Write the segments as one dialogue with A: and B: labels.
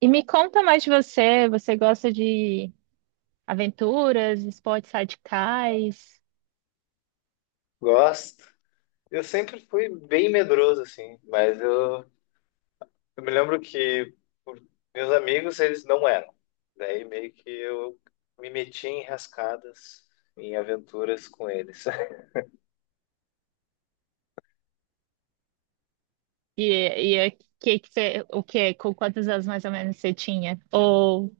A: E me conta mais de você. Você gosta de aventuras, esportes radicais?
B: Gosto. Eu sempre fui bem medroso, assim, mas eu me lembro que por- meus amigos, eles não eram. Daí meio que eu me meti em rascadas, em aventuras com eles.
A: E, e é- que você, o que, com quantos anos mais ou menos você tinha? Ou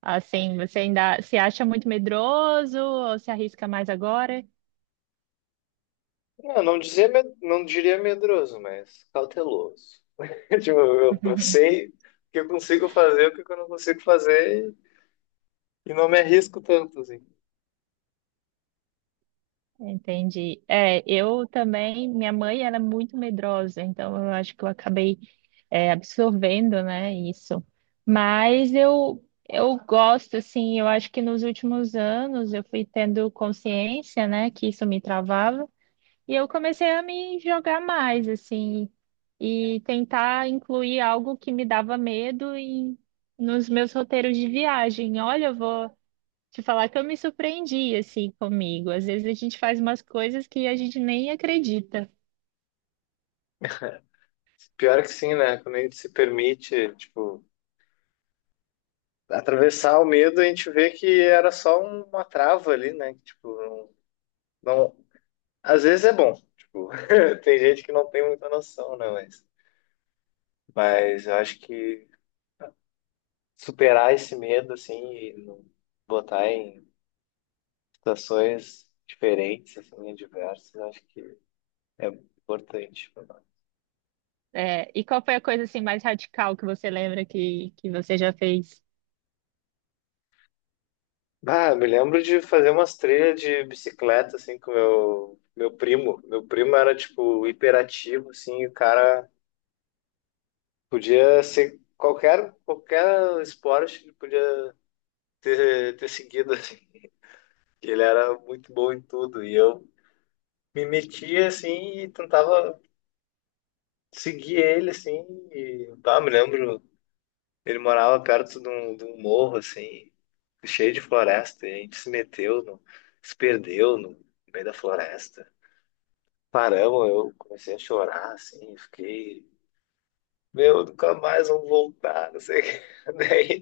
A: assim, você ainda se acha muito medroso ou se arrisca mais agora?
B: Não diria medroso, mas cauteloso. Tipo, eu sei o que eu consigo fazer, o que eu não consigo fazer, e não me arrisco tanto, assim.
A: Entendi. É, eu também, minha mãe era muito medrosa, então eu acho que eu acabei absorvendo, né, isso. Mas eu gosto, assim, eu acho que nos últimos anos eu fui tendo consciência, né, que isso me travava, e eu comecei a me jogar mais, assim, e tentar incluir algo que me dava nos meus roteiros de viagem. Olha, eu vou te falar que eu me surpreendi assim comigo. Às vezes a gente faz umas coisas que a gente nem acredita.
B: Pior que sim, né? Quando a gente se permite, tipo, atravessar o medo, a gente vê que era só uma trava ali, né? Que, tipo, não, não- às vezes é bom. Tipo, tem gente que não tem muita noção, né? Mas eu acho que superar esse medo, assim, e não botar em situações diferentes, assim, diversas, eu acho que é importante pra nós.
A: É, e qual foi a coisa assim mais radical que você lembra que você já fez?
B: Ah, eu me lembro de fazer umas trilhas de bicicleta, assim, com meu primo. Meu primo era, tipo, hiperativo, assim, o cara podia ser qualquer esporte, ele podia ter seguido, assim. Ele era muito bom em tudo. E eu me metia, assim, e tentava seguir ele, assim. E, pá, me lembro, ele morava perto de um morro, assim, cheio de floresta. E a gente se perdeu no meio da floresta. Paramos, eu comecei a chorar, assim, fiquei... Meu, nunca mais vou voltar, não sei o que. Daí,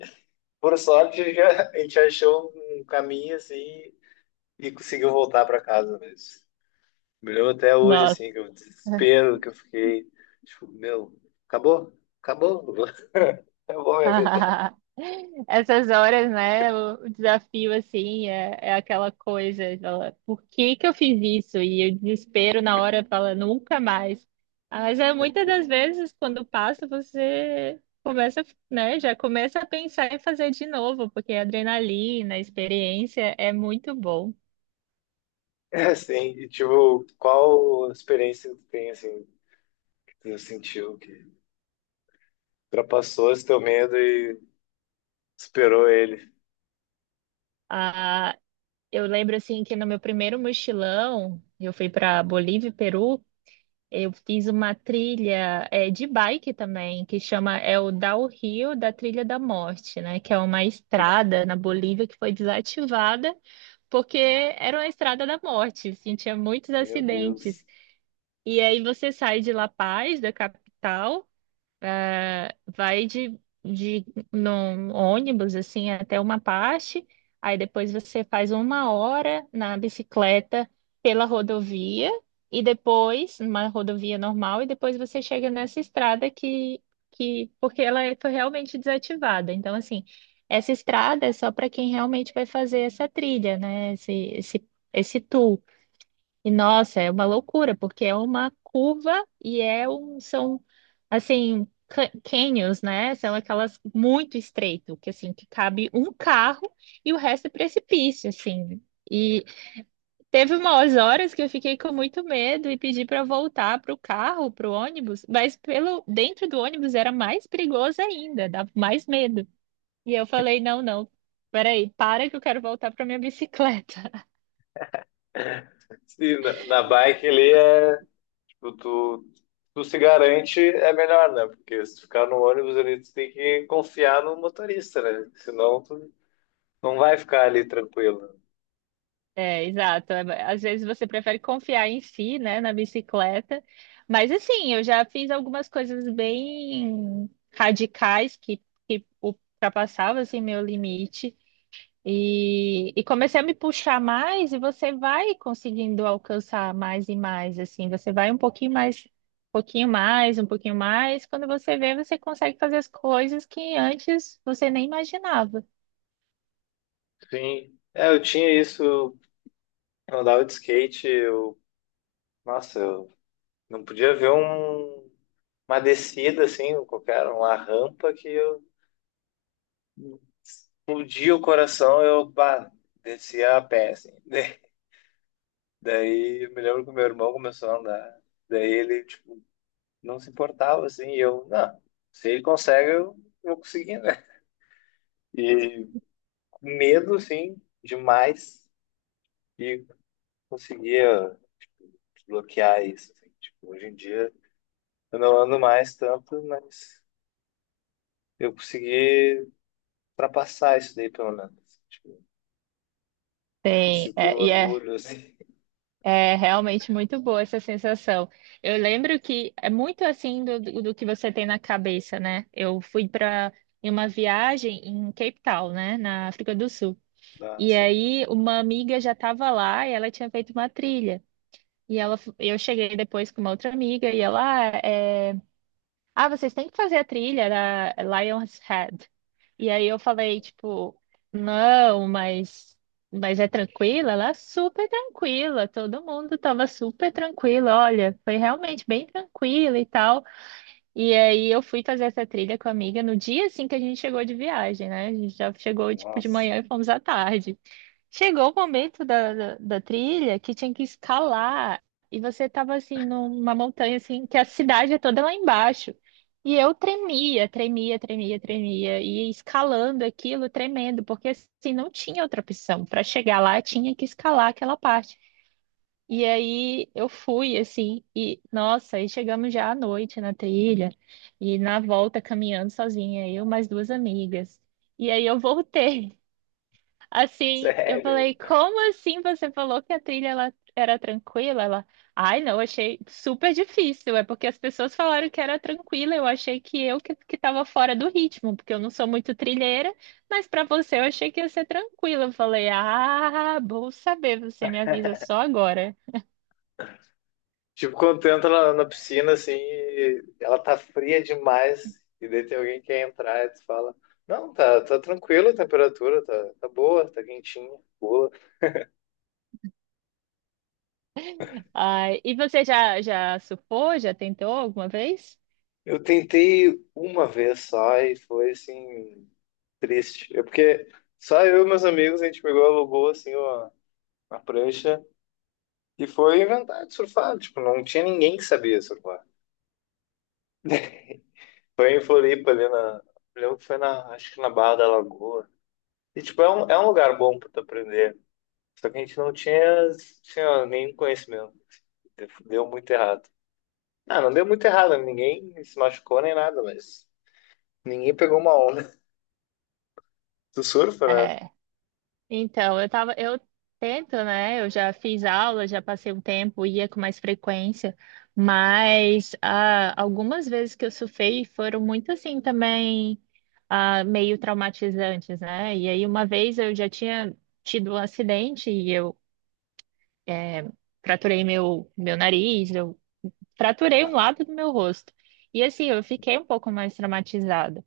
B: por sorte, a gente achou um caminho assim e conseguiu voltar para casa mesmo. Me lembro até hoje,
A: Nossa.
B: assim, que o desespero que eu fiquei. Tipo, meu, acabou, acabou, acabou minha vida.
A: Essas horas, né? O desafio, assim, é, é aquela coisa, fala, por que que eu fiz isso? E o desespero na hora fala, nunca mais. Ah, mas é muitas das
B: Assim,
A: vezes, quando passa, você começa, né? Já começa a pensar em fazer de novo, porque a adrenalina, a experiência é muito bom.
B: assim, e tipo, qual experiência que tu tem, assim, que tu sentiu que ultrapassou esse teu medo e superou ele?
A: Ah, eu lembro, assim, que no meu primeiro mochilão, eu fui para Bolívia e Peru. Eu fiz uma trilha de bike também, que chama o Downhill da Trilha da Morte, né? Que é uma estrada na Bolívia que foi desativada porque era uma estrada da morte, assim, tinha muitos
B: Meu
A: acidentes.
B: Deus.
A: E aí você sai de La Paz, da capital, vai de num ônibus assim até uma parte, aí depois você faz uma hora na bicicleta pela rodovia e depois numa rodovia normal e depois você chega nessa estrada que foi realmente desativada. Então assim, essa estrada é só para quem realmente vai fazer essa trilha, né? Esse tour. E nossa, é uma loucura, porque é uma curva e é um, são assim, canyons, né? São aquelas muito estreito, que assim, que cabe um carro e o resto é precipício, assim. E teve umas horas que eu fiquei com muito medo e pedi para voltar pro carro, pro ônibus, mas pelo dentro do ônibus era mais perigoso ainda, dava mais medo. E eu falei, não, não, peraí, para que eu quero voltar para minha bicicleta.
B: Sim, na, na bike ali é. tu, tu, tu se garante é melhor, né? Porque se tu ficar no ônibus ali, tu tem que confiar no motorista, né? Senão tu não vai ficar ali tranquilo.
A: É, exato. É, às vezes você prefere confiar em si, né, na bicicleta. Mas assim, eu já fiz algumas coisas bem radicais que ultrapassavam assim, meu limite. E comecei a me puxar mais, e você vai conseguindo alcançar mais e mais, assim, você vai um pouquinho mais, um pouquinho mais, um pouquinho mais. Quando você vê, você consegue fazer as coisas que antes você nem imaginava.
B: Sim. É, eu tinha isso, eu andava de skate, eu, nossa, eu não podia ver um, uma descida assim, qualquer, uma rampa que eu explodia o coração, eu, pá, descia a pé, assim. Daí eu me lembro que o meu irmão começou a andar. Daí ele, tipo, não se importava, assim, e eu, não, se ele consegue, eu vou conseguir, né? E medo, assim, demais, e conseguia tipo, bloquear isso, assim, tipo, hoje em dia eu não ando mais tanto, mas eu consegui ultrapassar isso daí, pelo menos. Tipo, eu
A: Tem,
B: sinto
A: é, e é
B: orgulho, assim,
A: É realmente muito boa essa sensação. Eu lembro que é muito assim do que você tem na cabeça, né? Eu fui para uma viagem em Cape Town, né, na África do Sul.
B: ah,
A: E
B: assim,
A: aí uma amiga já estava lá e ela tinha feito uma trilha. E ela, eu cheguei depois com uma outra amiga e ela: vocês têm que fazer a trilha da Lion's Head. E aí eu falei, tipo, não, mas é tranquila? Ela é super tranquila, todo mundo tava super tranquilo, olha, foi realmente bem tranquila e tal. E aí eu fui fazer essa trilha com a amiga no dia assim que a gente chegou de viagem, né? A gente já chegou, tipo, de
B: nossa,
A: manhã e fomos à tarde. Chegou o momento da trilha que tinha que escalar e você estava assim numa montanha assim que a cidade é toda lá embaixo. E eu tremia, tremia, tremia, tremia e escalando aquilo, tremendo, porque assim não tinha outra opção. Para chegar lá tinha que escalar aquela parte. E aí eu fui assim e nossa, aí chegamos já à noite na trilha e na volta caminhando sozinha, eu mais duas amigas. E aí eu voltei. Assim, eu
B: sério.
A: falei, como assim você falou que a trilha ela era tranquila? Ela, ai, não, achei super difícil. É porque as pessoas falaram que era tranquila, eu achei que que tava fora do ritmo, porque eu não sou muito trilheira, mas pra você eu achei que ia ser tranquila. Eu falei, ah, bom saber, você me avisa só agora.
B: Tipo, quando tu entra na, na piscina, assim, e ela tá fria demais, e daí tem alguém que quer entrar, e tu fala, não, tá, tá tranquilo a temperatura, tá, tá boa, tá quentinha, boa.
A: Ai, e você já surfou? Já tentou alguma vez?
B: Eu tentei uma vez só e foi, assim, triste. É porque só eu e meus amigos, a gente pegou, alugou, assim, uma prancha, e foi inventar de surfar, tipo, não tinha ninguém que sabia surfar. Foi em Floripa, ali na, eu lembro que foi na, acho que na Barra da Lagoa. E, tipo, é um lugar bom pra tu aprender. Só que a gente não tinha, tinha nenhum conhecimento. Deu muito errado. Ah, não deu muito errado, ninguém se machucou nem nada, mas ninguém pegou uma onda. Tu surfa, né?
A: É. Então, eu tento, né? Eu já fiz aula, já passei um tempo, ia com mais frequência, mas ah, algumas vezes que eu surfei foram muito assim também, ah, meio traumatizantes, né? E aí uma vez eu já tinha tido um acidente e eu eh, fraturei meu nariz, eu fraturei um
B: Ah,
A: lado do meu rosto. E assim, eu fiquei um pouco mais traumatizada.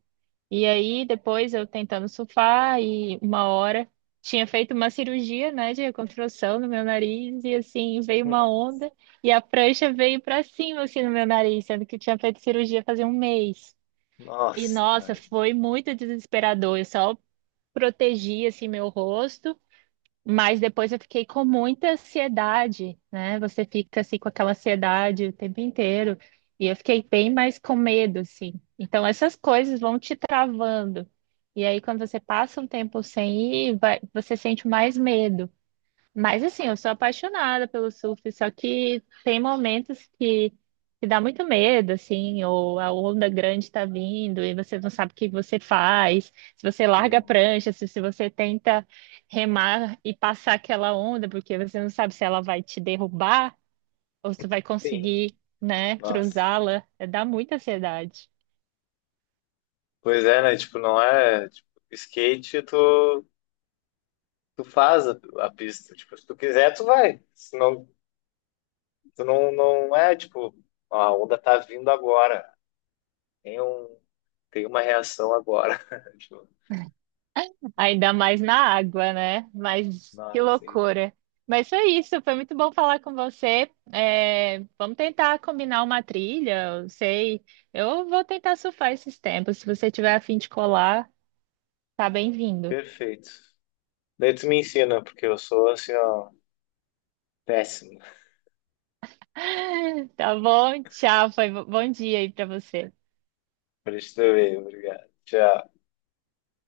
A: E aí, depois eu tentando surfar e uma hora tinha feito uma cirurgia, né, de reconstrução no meu nariz e assim veio uma
B: não.
A: onda e a prancha veio para cima assim no meu nariz, sendo que eu tinha feito cirurgia fazia um mês. E
B: Nossa,
A: nossa,
B: né?
A: foi muito desesperador. Eu só protegi assim meu rosto, mas depois eu fiquei com muita ansiedade, né? Você fica assim com aquela ansiedade o tempo inteiro. E eu fiquei bem mais com medo, assim. Então essas coisas vão te travando. E aí, quando você passa um tempo sem ir, você sente mais medo. Mas assim, eu sou apaixonada pelo surf, só que tem momentos que dá muito medo, assim, ou a onda grande está vindo e você não sabe o que você faz, se você larga a
B: Uhum.
A: prancha, se você tenta remar e passar aquela onda, porque você não sabe se ela vai te derrubar ou se vai
B: Sim.
A: conseguir, né,
B: Nossa.
A: cruzá-la. É, dá muita ansiedade.
B: Pois é, né? Tipo, não é. Tipo, skate, tu, tu faz a pista. Tipo, se tu quiser, tu vai. Senão, tu não, não é, tipo, ó, a onda tá vindo agora. Tem um, tem uma reação agora. Tipo,
A: Ainda mais na água, né? Mas que
B: nossa,
A: loucura. Mas foi isso, foi muito bom falar com você. É, vamos tentar combinar uma trilha, eu sei. Eu vou tentar surfar esses tempos. Se você tiver a fim de colar, tá bem-vindo.
B: perfeito. Daí tu me ensina, porque eu sou assim, ó, péssimo.
A: Tá bom? Tchau, bom dia aí pra você.
B: Pra gente ver, obrigado. Tchau.